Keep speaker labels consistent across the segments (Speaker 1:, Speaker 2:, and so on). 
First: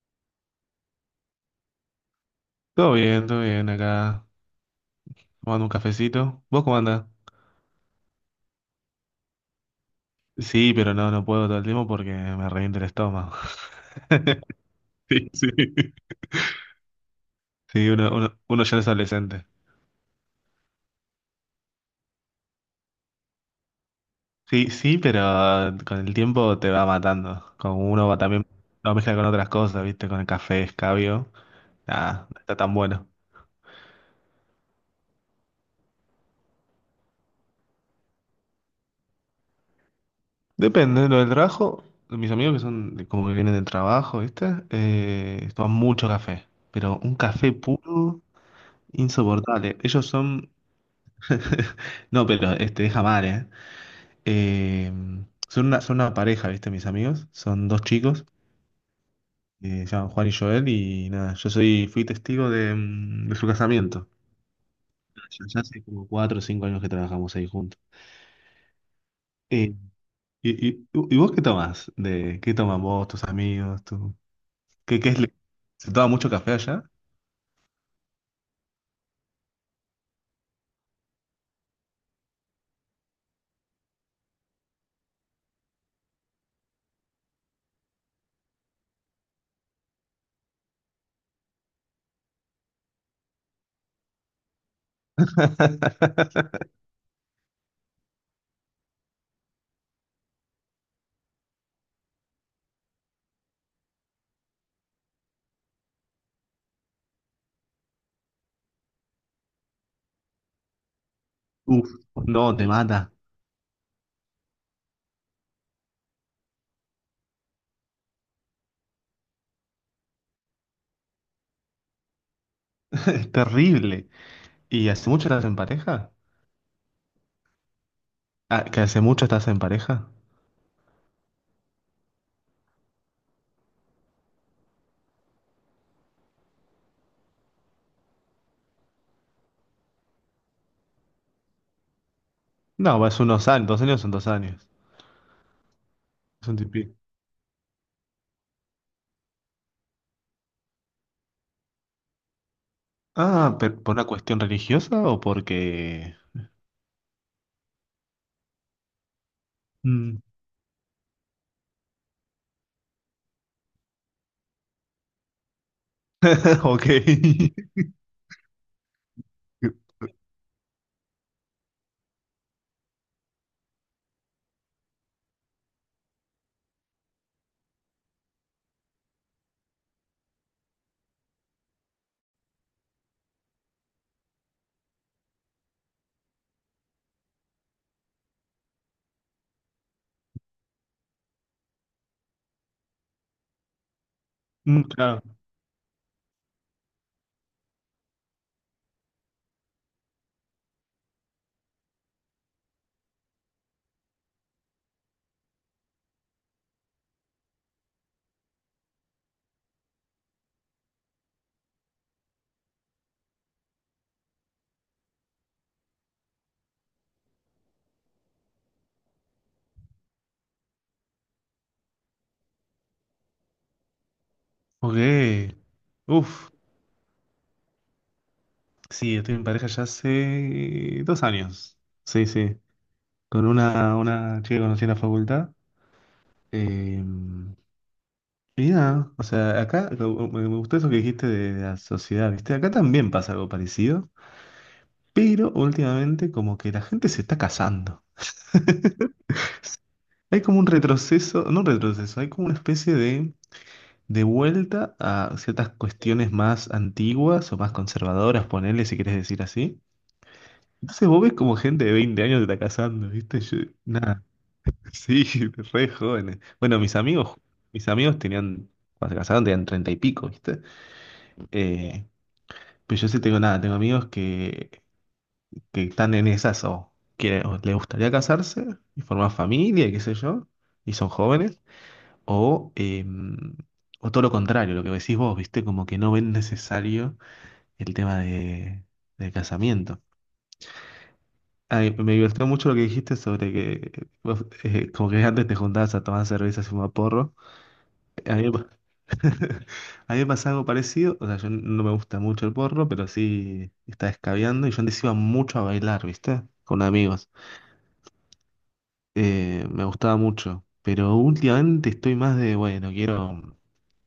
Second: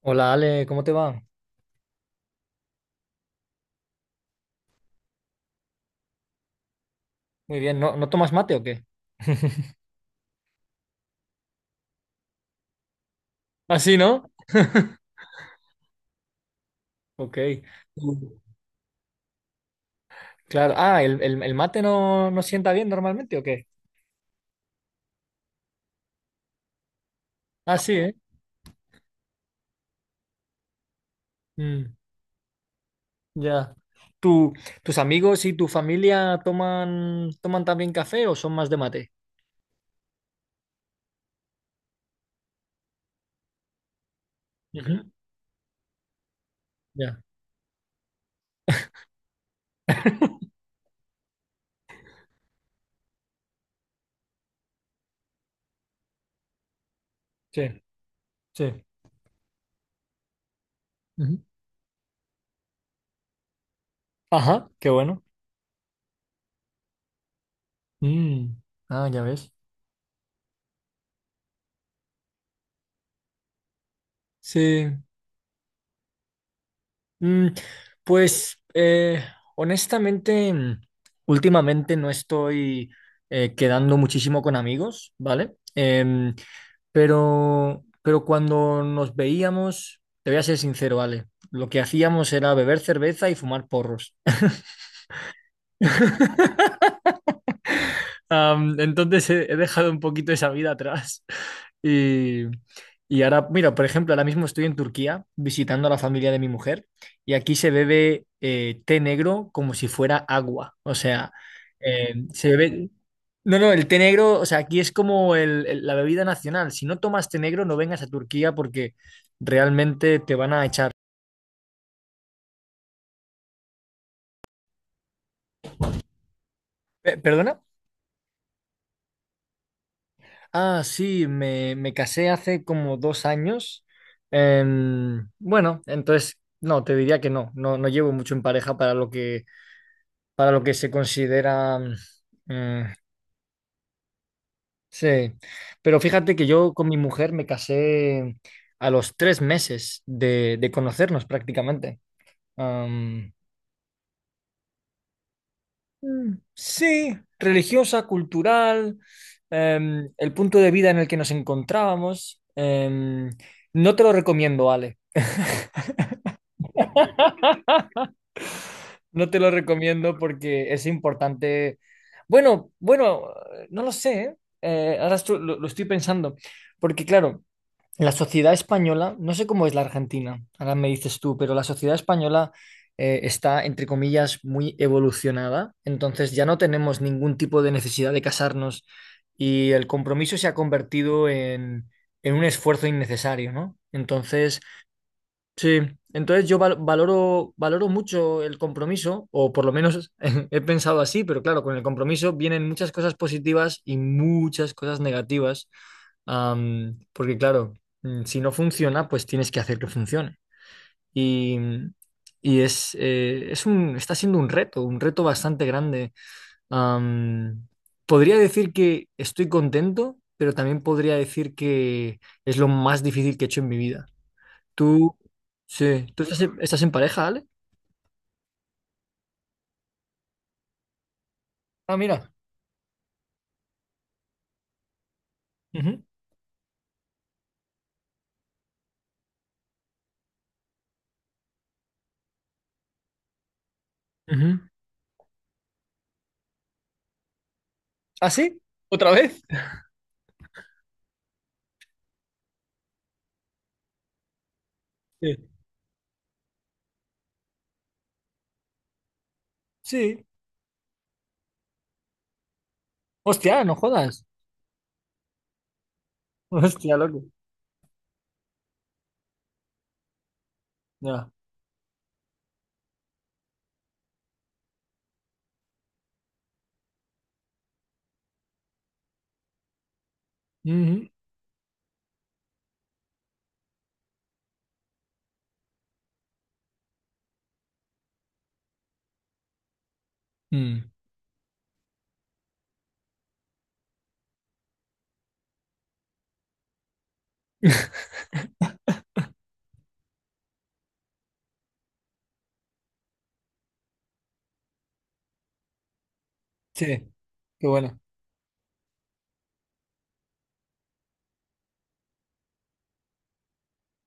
Speaker 1: Hola Ale, ¿cómo te va?
Speaker 2: Todo bien acá, tomando un cafecito. ¿Vos cómo andás?
Speaker 1: Muy bien, ¿no tomas mate o qué?
Speaker 2: Sí, pero no, no puedo todo el tiempo porque me revienta el estómago.
Speaker 1: Ah, sí, ¿no?
Speaker 2: Sí, sí.
Speaker 1: Ok.
Speaker 2: Sí, uno, uno,
Speaker 1: Tú-
Speaker 2: uno ya es adolescente.
Speaker 1: Claro, ah, ¿el mate no sienta bien normalmente o qué?
Speaker 2: Sí, sí, pero con el tiempo te va matando.
Speaker 1: Ah,
Speaker 2: Como
Speaker 1: sí,
Speaker 2: uno
Speaker 1: ¿eh?
Speaker 2: va también lo mezcla con otras cosas, ¿viste? Con el café, escabio.
Speaker 1: Mm,
Speaker 2: Nada, no está tan bueno.
Speaker 1: ya. ¿Tú- Tus amigos y tu familia toman también café o son más de mate?
Speaker 2: Depende, lo del trabajo, mis amigos que son de- como que vienen del trabajo, ¿viste?
Speaker 1: Ujú,
Speaker 2: Toman mucho café, pero un
Speaker 1: ya,
Speaker 2: café puro, insoportable. Ellos son No, pero este, deja mal, ¿eh? Eh, son una pareja, ¿viste? Mis amigos.
Speaker 1: sí,
Speaker 2: Son dos chicos,
Speaker 1: sí.
Speaker 2: se llaman Juan y Joel, y nada,
Speaker 1: Ujú.
Speaker 2: yo soy, fui testigo de, de su casamiento.
Speaker 1: Ajá, qué bueno.
Speaker 2: Ya, ya hace como 4 o 5 años que trabajamos ahí juntos.
Speaker 1: Mm, ah, ya ves.
Speaker 2: Eh, ¿Y vos qué tomás? De, ¿qué toman vos, tus amigos? Tu
Speaker 1: Sí.
Speaker 2: ¿qué, qué es? Lo- ¿se toma mucho café allá?
Speaker 1: Mm, pues honestamente, últimamente no estoy quedando muchísimo con amigos, ¿vale? Pero cuando nos veíamos, te voy a ser sincero, Ale, lo que hacíamos era beber cerveza y fumar porros. Entonces he dejado un poquito esa vida atrás. Y, y ahora, mira, por ejemplo, ahora mismo estoy en Turquía visitando a la familia de mi mujer y aquí se bebe té negro como si fuera agua. O sea,
Speaker 2: Uf, no,
Speaker 1: se
Speaker 2: te
Speaker 1: bebe...
Speaker 2: mata.
Speaker 1: No, no, el té negro, o sea, aquí es como la bebida nacional. Si no tomas té negro, no vengas a Turquía porque realmente te van a echar.
Speaker 2: Es terrible. ¿Y hace mucho estás en pareja?
Speaker 1: ¿Perdona?
Speaker 2: Ah, ¿que hace mucho estás en pareja?
Speaker 1: Ah, sí, me casé hace como dos años. Bueno, entonces, no, te diría que no llevo mucho en pareja para lo que se considera...
Speaker 2: No,
Speaker 1: eh,
Speaker 2: es unos años, 2 años son 2 años.
Speaker 1: sí, pero fíjate que
Speaker 2: Es un
Speaker 1: yo con
Speaker 2: tipi.
Speaker 1: mi mujer me casé a los tres meses de conocernos prácticamente. Am,
Speaker 2: Ah, pero ¿por una cuestión religiosa o porque...?
Speaker 1: sí, religiosa, cultural,
Speaker 2: Mm.
Speaker 1: el punto de vida en el que nos encontrábamos. No te lo recomiendo, Ale.
Speaker 2: Ok.
Speaker 1: No te lo recomiendo porque es importante. Bueno, no lo sé, ¿eh? Ahora lo estoy pensando, porque claro, la sociedad española, no sé cómo es la Argentina, ahora me dices tú, pero la sociedad española está, entre comillas, muy evolucionada, entonces ya no tenemos ningún tipo de necesidad de casarnos y el compromiso se ha convertido en un esfuerzo innecesario, ¿no? Entonces...
Speaker 2: Mm, claro.
Speaker 1: Sí, entonces yo valoro, valoro mucho el compromiso, o por lo menos he pensado así, pero claro, con el compromiso vienen muchas cosas positivas y muchas cosas negativas, porque claro, si no funciona, pues tienes que hacer que funcione. Y, y es un, está siendo un reto bastante grande. Am, podría decir que estoy contento, pero también podría decir que es lo más difícil que he hecho en mi vida.
Speaker 2: Ok.
Speaker 1: Tú, sí, ¿tú estás
Speaker 2: Uf.
Speaker 1: en, estás en pareja, Ale?
Speaker 2: Sí, estoy en pareja ya hace 2 años.
Speaker 1: Ah,
Speaker 2: Sí,
Speaker 1: mira.
Speaker 2: sí. Con una chica que conocí en la facultad.
Speaker 1: Ujú.
Speaker 2: Eh, y nada, o sea, acá lo- me gustó eso que dijiste de la sociedad, ¿viste? Acá también pasa algo parecido,
Speaker 1: Ujú.
Speaker 2: pero últimamente como que la gente se está casando.
Speaker 1: ¿Ah, sí? ¿Otra vez?
Speaker 2: Hay como un retroceso, no un retroceso, hay como una especie de vuelta a
Speaker 1: Sí.
Speaker 2: ciertas cuestiones más antiguas o más conservadoras, ponele si quieres decir así.
Speaker 1: Sí.
Speaker 2: Entonces vos ves como gente de 20 años se está casando, ¿viste? Yo,
Speaker 1: Hostia, no
Speaker 2: nada,
Speaker 1: jodas.
Speaker 2: sí, re jóvenes. Bueno,
Speaker 1: Hostia, loco.
Speaker 2: mis amigos tenían, cuando se casaron tenían 30 y pico, ¿viste?
Speaker 1: Ya.
Speaker 2: Eh, pero yo sí tengo nada, tengo amigos que están en esas o que o les gustaría casarse y formar familia, y qué sé yo, y
Speaker 1: Ujú.
Speaker 2: son jóvenes. O, eh, o todo lo contrario, lo que decís vos, ¿viste? Como que no ven necesario el tema de, del casamiento.
Speaker 1: Mm.
Speaker 2: Ay, me divirtió mucho lo que dijiste sobre que vos, como que antes te juntabas a tomar cerveza y fumar porro. A mí, me pa- a mí me pasa algo parecido, o sea, yo no me gusta mucho el porro, pero sí está escabeando y yo antes iba mucho a bailar, ¿viste? Con
Speaker 1: Sí,
Speaker 2: amigos.
Speaker 1: qué bueno.
Speaker 2: Me gustaba mucho, pero últimamente estoy más de, bueno, quiero...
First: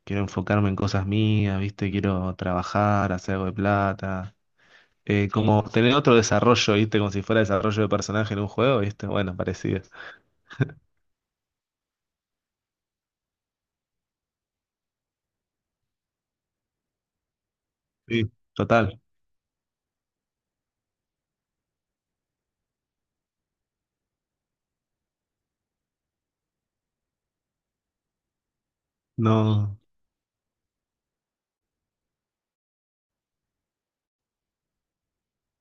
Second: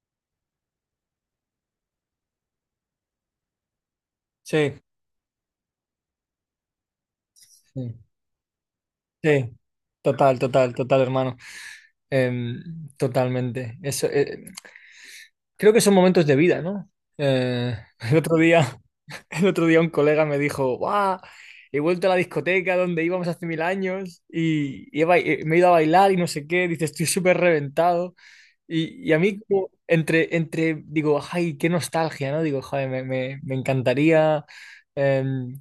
Speaker 2: Quiero enfocarme en cosas mías, ¿viste? Quiero trabajar, hacer algo de plata.
Speaker 1: Sí,
Speaker 2: Sí. Como tener otro desarrollo, ¿viste? Como si fuera desarrollo de
Speaker 1: sí,
Speaker 2: personaje en un juego, ¿viste? Bueno,
Speaker 1: sí.
Speaker 2: parecido.
Speaker 1: Total, total, total, hermano. Em, totalmente. Eso, creo que son momentos de vida, ¿no? Eh, el
Speaker 2: Sí.
Speaker 1: otro día.
Speaker 2: Total.
Speaker 1: El otro día un colega me dijo, ¡guau! He vuelto a la discoteca donde íbamos hace mil años y he me he ido a bailar y no sé qué. Dice, estoy súper reventado. Y a mí, como,
Speaker 2: No.
Speaker 1: digo, ¡ay, qué nostalgia! ¿No? Digo, joder, me encantaría em,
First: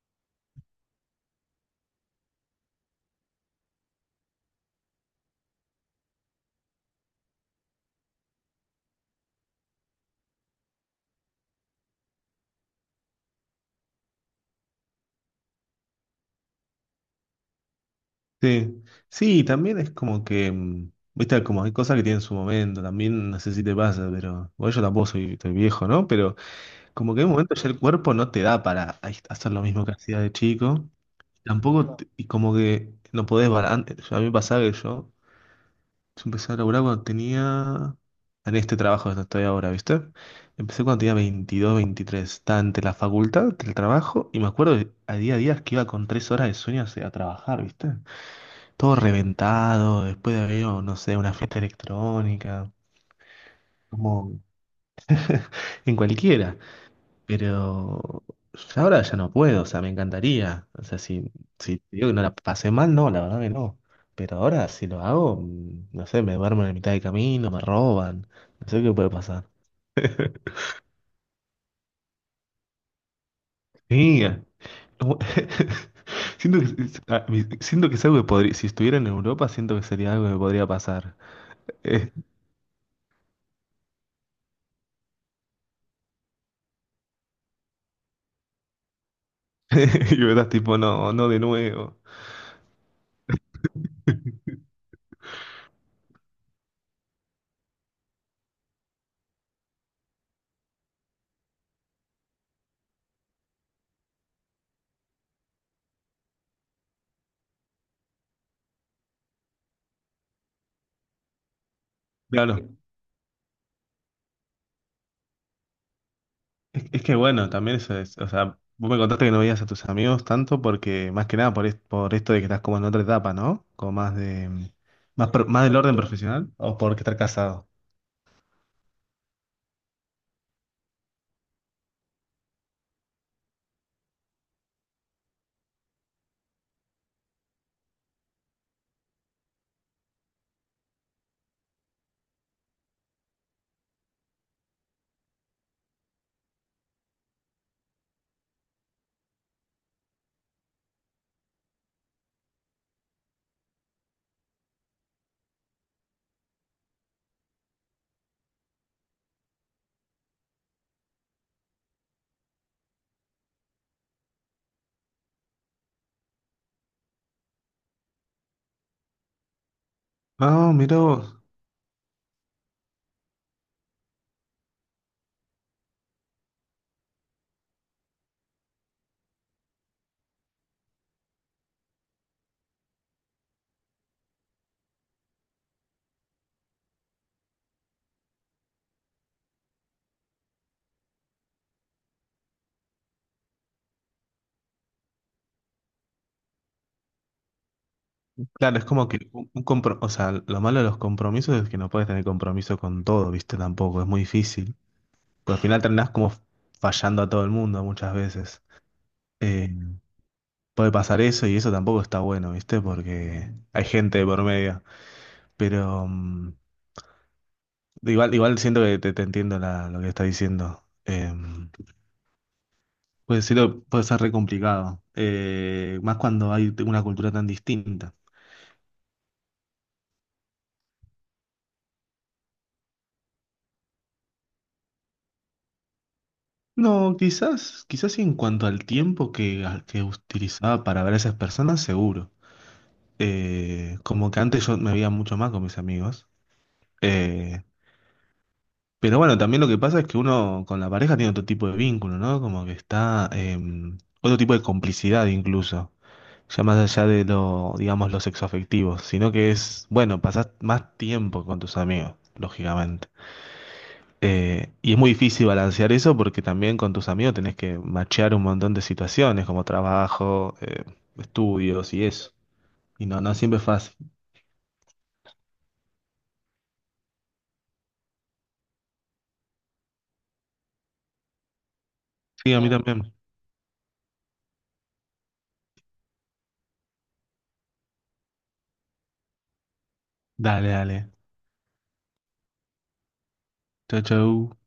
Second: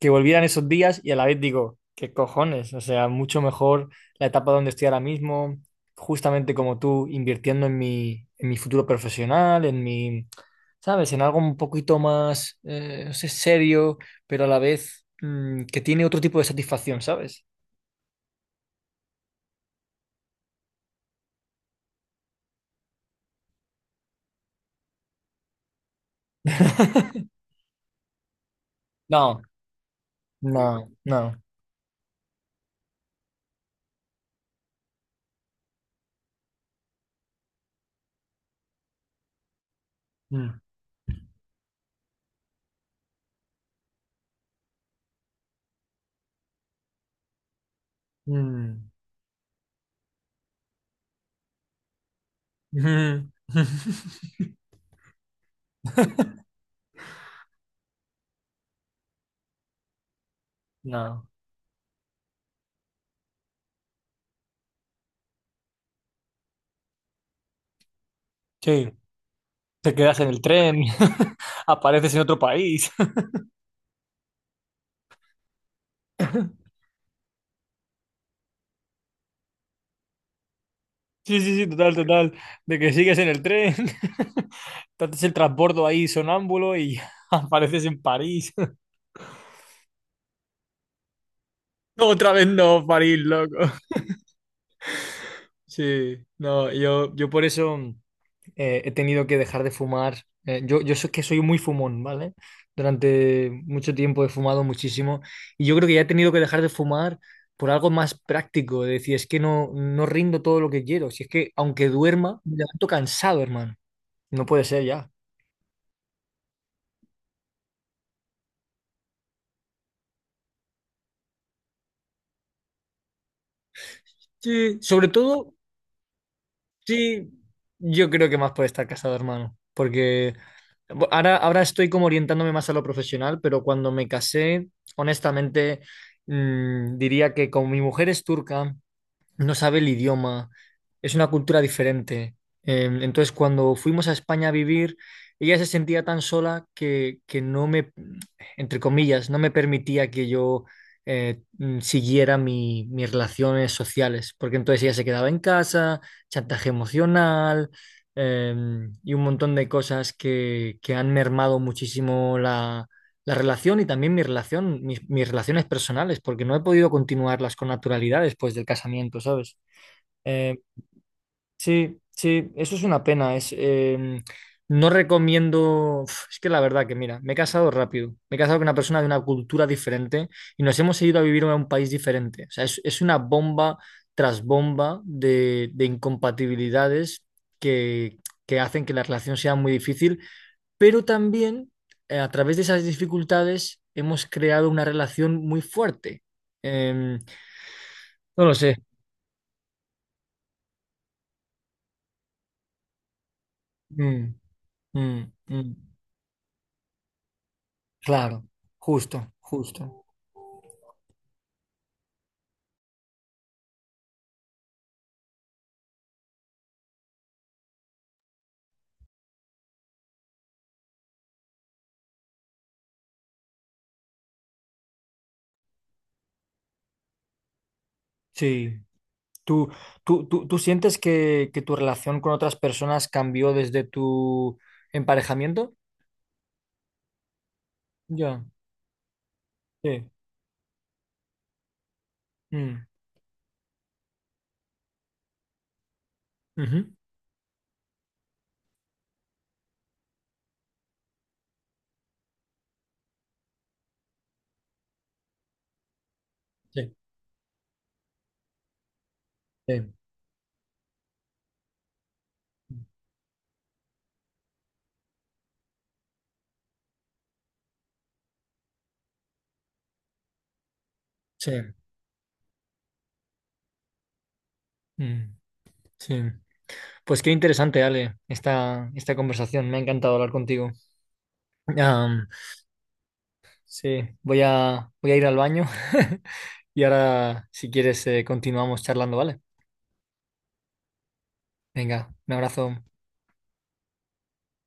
Speaker 1: que volvieran esos días y a la vez digo, ¿qué cojones? O sea, mucho mejor la etapa donde estoy ahora mismo, justamente como tú, invirtiendo en mi futuro profesional, en mi ¿sabes? En algo un poquito más, no sé, serio, pero a la vez que tiene otro tipo de satisfacción, ¿sabes?
Speaker 2: Sí. Sí, también es como que, ¿viste? Como hay cosas que tienen su momento, también no sé si te pasa, pero bueno, yo tampoco soy, estoy viejo, ¿no? Pero como que en un momento ya el cuerpo no te da para ahí-
Speaker 1: No,
Speaker 2: hacer lo mismo que hacía de chico.
Speaker 1: no, no.
Speaker 2: Tampoco, te- y como que no podés, balan- a mí me pasaba que yo... Yo empecé a laburar cuando tenía... En este trabajo donde estoy ahora, ¿viste?
Speaker 1: Mm,
Speaker 2: Empecé cuando tenía 22, 23. Estaba entre la facultad, entre el trabajo. Y me acuerdo de- a día que iba con 3 horas de sueño hacia- a trabajar, ¿viste?
Speaker 1: mm,
Speaker 2: Todo reventado, después de haber ido, no sé, a una fiesta electrónica.
Speaker 1: mm,
Speaker 2: Como en cualquiera. Pero ahora ya no puedo, o sea, me encantaría. O sea,
Speaker 1: no.
Speaker 2: si, si te digo que no la pasé mal, no, la verdad que no. Pero ahora si lo hago, no sé, me duermo en la mitad del camino, me roban, no sé
Speaker 1: Sí,
Speaker 2: qué puede pasar.
Speaker 1: te quedas en el tren, apareces en otro país.
Speaker 2: Sí, como- siento que, es- a mí- siento que es algo que podría, si estuviera en Europa, siento que sería algo que podría pasar.
Speaker 1: Sí, sí, sí, total,
Speaker 2: Eh,
Speaker 1: total. De que sigues en el tren, te haces el transbordo ahí sonámbulo y apareces en París.
Speaker 2: y verás, tipo, no, no de nuevo.
Speaker 1: Otra vez no, París, loco. Sí, no, yo por eso. He tenido que dejar de fumar. Yo, yo sé que soy muy fumón, ¿vale? Durante mucho tiempo he fumado muchísimo y yo creo que ya he tenido que dejar de fumar por algo más práctico, de decir, es que no rindo todo lo que quiero, si es que aunque duerma, me
Speaker 2: Claro,
Speaker 1: levanto cansado, hermano. No puede ser ya.
Speaker 2: es que bueno, también eso es, o sea, vos me contaste que no veías a tus amigos tanto porque, más que nada, por, es- por esto de que estás como en otra etapa, ¿no? Como más de,
Speaker 1: Sí, sobre
Speaker 2: más, pro-
Speaker 1: todo,
Speaker 2: más del orden profesional o porque estar
Speaker 1: sí,
Speaker 2: casado.
Speaker 1: yo creo que más puede estar casado, hermano, porque ahora, ahora estoy como orientándome más a lo profesional, pero cuando me casé, honestamente... diría que como mi mujer es turca no sabe el idioma, es una cultura diferente. Entonces, cuando fuimos a España a vivir, ella se sentía tan sola que no me, entre comillas, no me permitía que yo siguiera mis relaciones sociales, porque entonces ella se quedaba en casa, chantaje emocional. eh, y un montón de cosas que han mermado muchísimo la relación y también mi relación, mis relaciones personales, porque no he podido continuarlas con naturalidad después del casamiento, ¿sabes? Eh,
Speaker 2: No, mira vos.
Speaker 1: sí, sí, eso es una pena. Es, no recomiendo, uf, es que la verdad que mira, me he casado rápido, me he casado con una persona de una cultura diferente y nos hemos ido a vivir a un país diferente. O sea, es una bomba tras bomba de incompatibilidades que, que hacen que la relación sea muy difícil pero también a través de esas dificultades hemos creado una relación muy fuerte. Em, no lo sé.
Speaker 2: Claro, es como que un compro- o sea, lo malo de los compromisos es que no puedes tener compromiso con todo, ¿viste? Tampoco, es muy
Speaker 1: Mm,
Speaker 2: difícil.
Speaker 1: mm,
Speaker 2: Porque al
Speaker 1: mm.
Speaker 2: final terminás como fallando a todo el mundo muchas
Speaker 1: Claro,
Speaker 2: veces.
Speaker 1: justo,
Speaker 2: Eh,
Speaker 1: justo.
Speaker 2: puede pasar eso y eso tampoco está bueno, ¿viste? Porque hay gente de por medio. Pero... igual, igual siento que te entiendo la- lo que estás diciendo. Puede ser, puede ser re complicado. Más cuando hay una cultura tan distinta.
Speaker 1: Sí. ¿Tú, tú sientes que tu relación con otras personas cambió desde tu emparejamiento?
Speaker 2: No, quizás, quizás sí en
Speaker 1: Ya,
Speaker 2: cuanto al tiempo que
Speaker 1: sí.
Speaker 2: utilizaba para ver a esas personas, seguro.
Speaker 1: Mm,
Speaker 2: Como que antes yo me veía mucho más con mis amigos.
Speaker 1: ujú,
Speaker 2: Eh, pero bueno, también lo que pasa es que uno con la pareja tiene otro tipo de vínculo, ¿no? Como que está, otro tipo de complicidad incluso. Ya más
Speaker 1: sí,
Speaker 2: allá de lo, digamos, los sexoafectivos, sino que es,
Speaker 1: sí,
Speaker 2: bueno, pasás más tiempo con tus amigos, lógicamente. Y es muy difícil balancear eso porque también con tus amigos tenés que machear un montón de situaciones como trabajo,
Speaker 1: sí.
Speaker 2: estudios y eso. Y no, no siempre es fácil.
Speaker 1: mm, sí. Pues qué interesante, Ale, esta conversación. Me ha encantado hablar contigo. Am,
Speaker 2: Sí, a mí claro. También.
Speaker 1: Sí, voy a ir al baño y ahora, si quieres, continuamos charlando, ¿vale?
Speaker 2: Dale, dale.
Speaker 1: Venga, un abrazo.
Speaker 2: Chau, chau.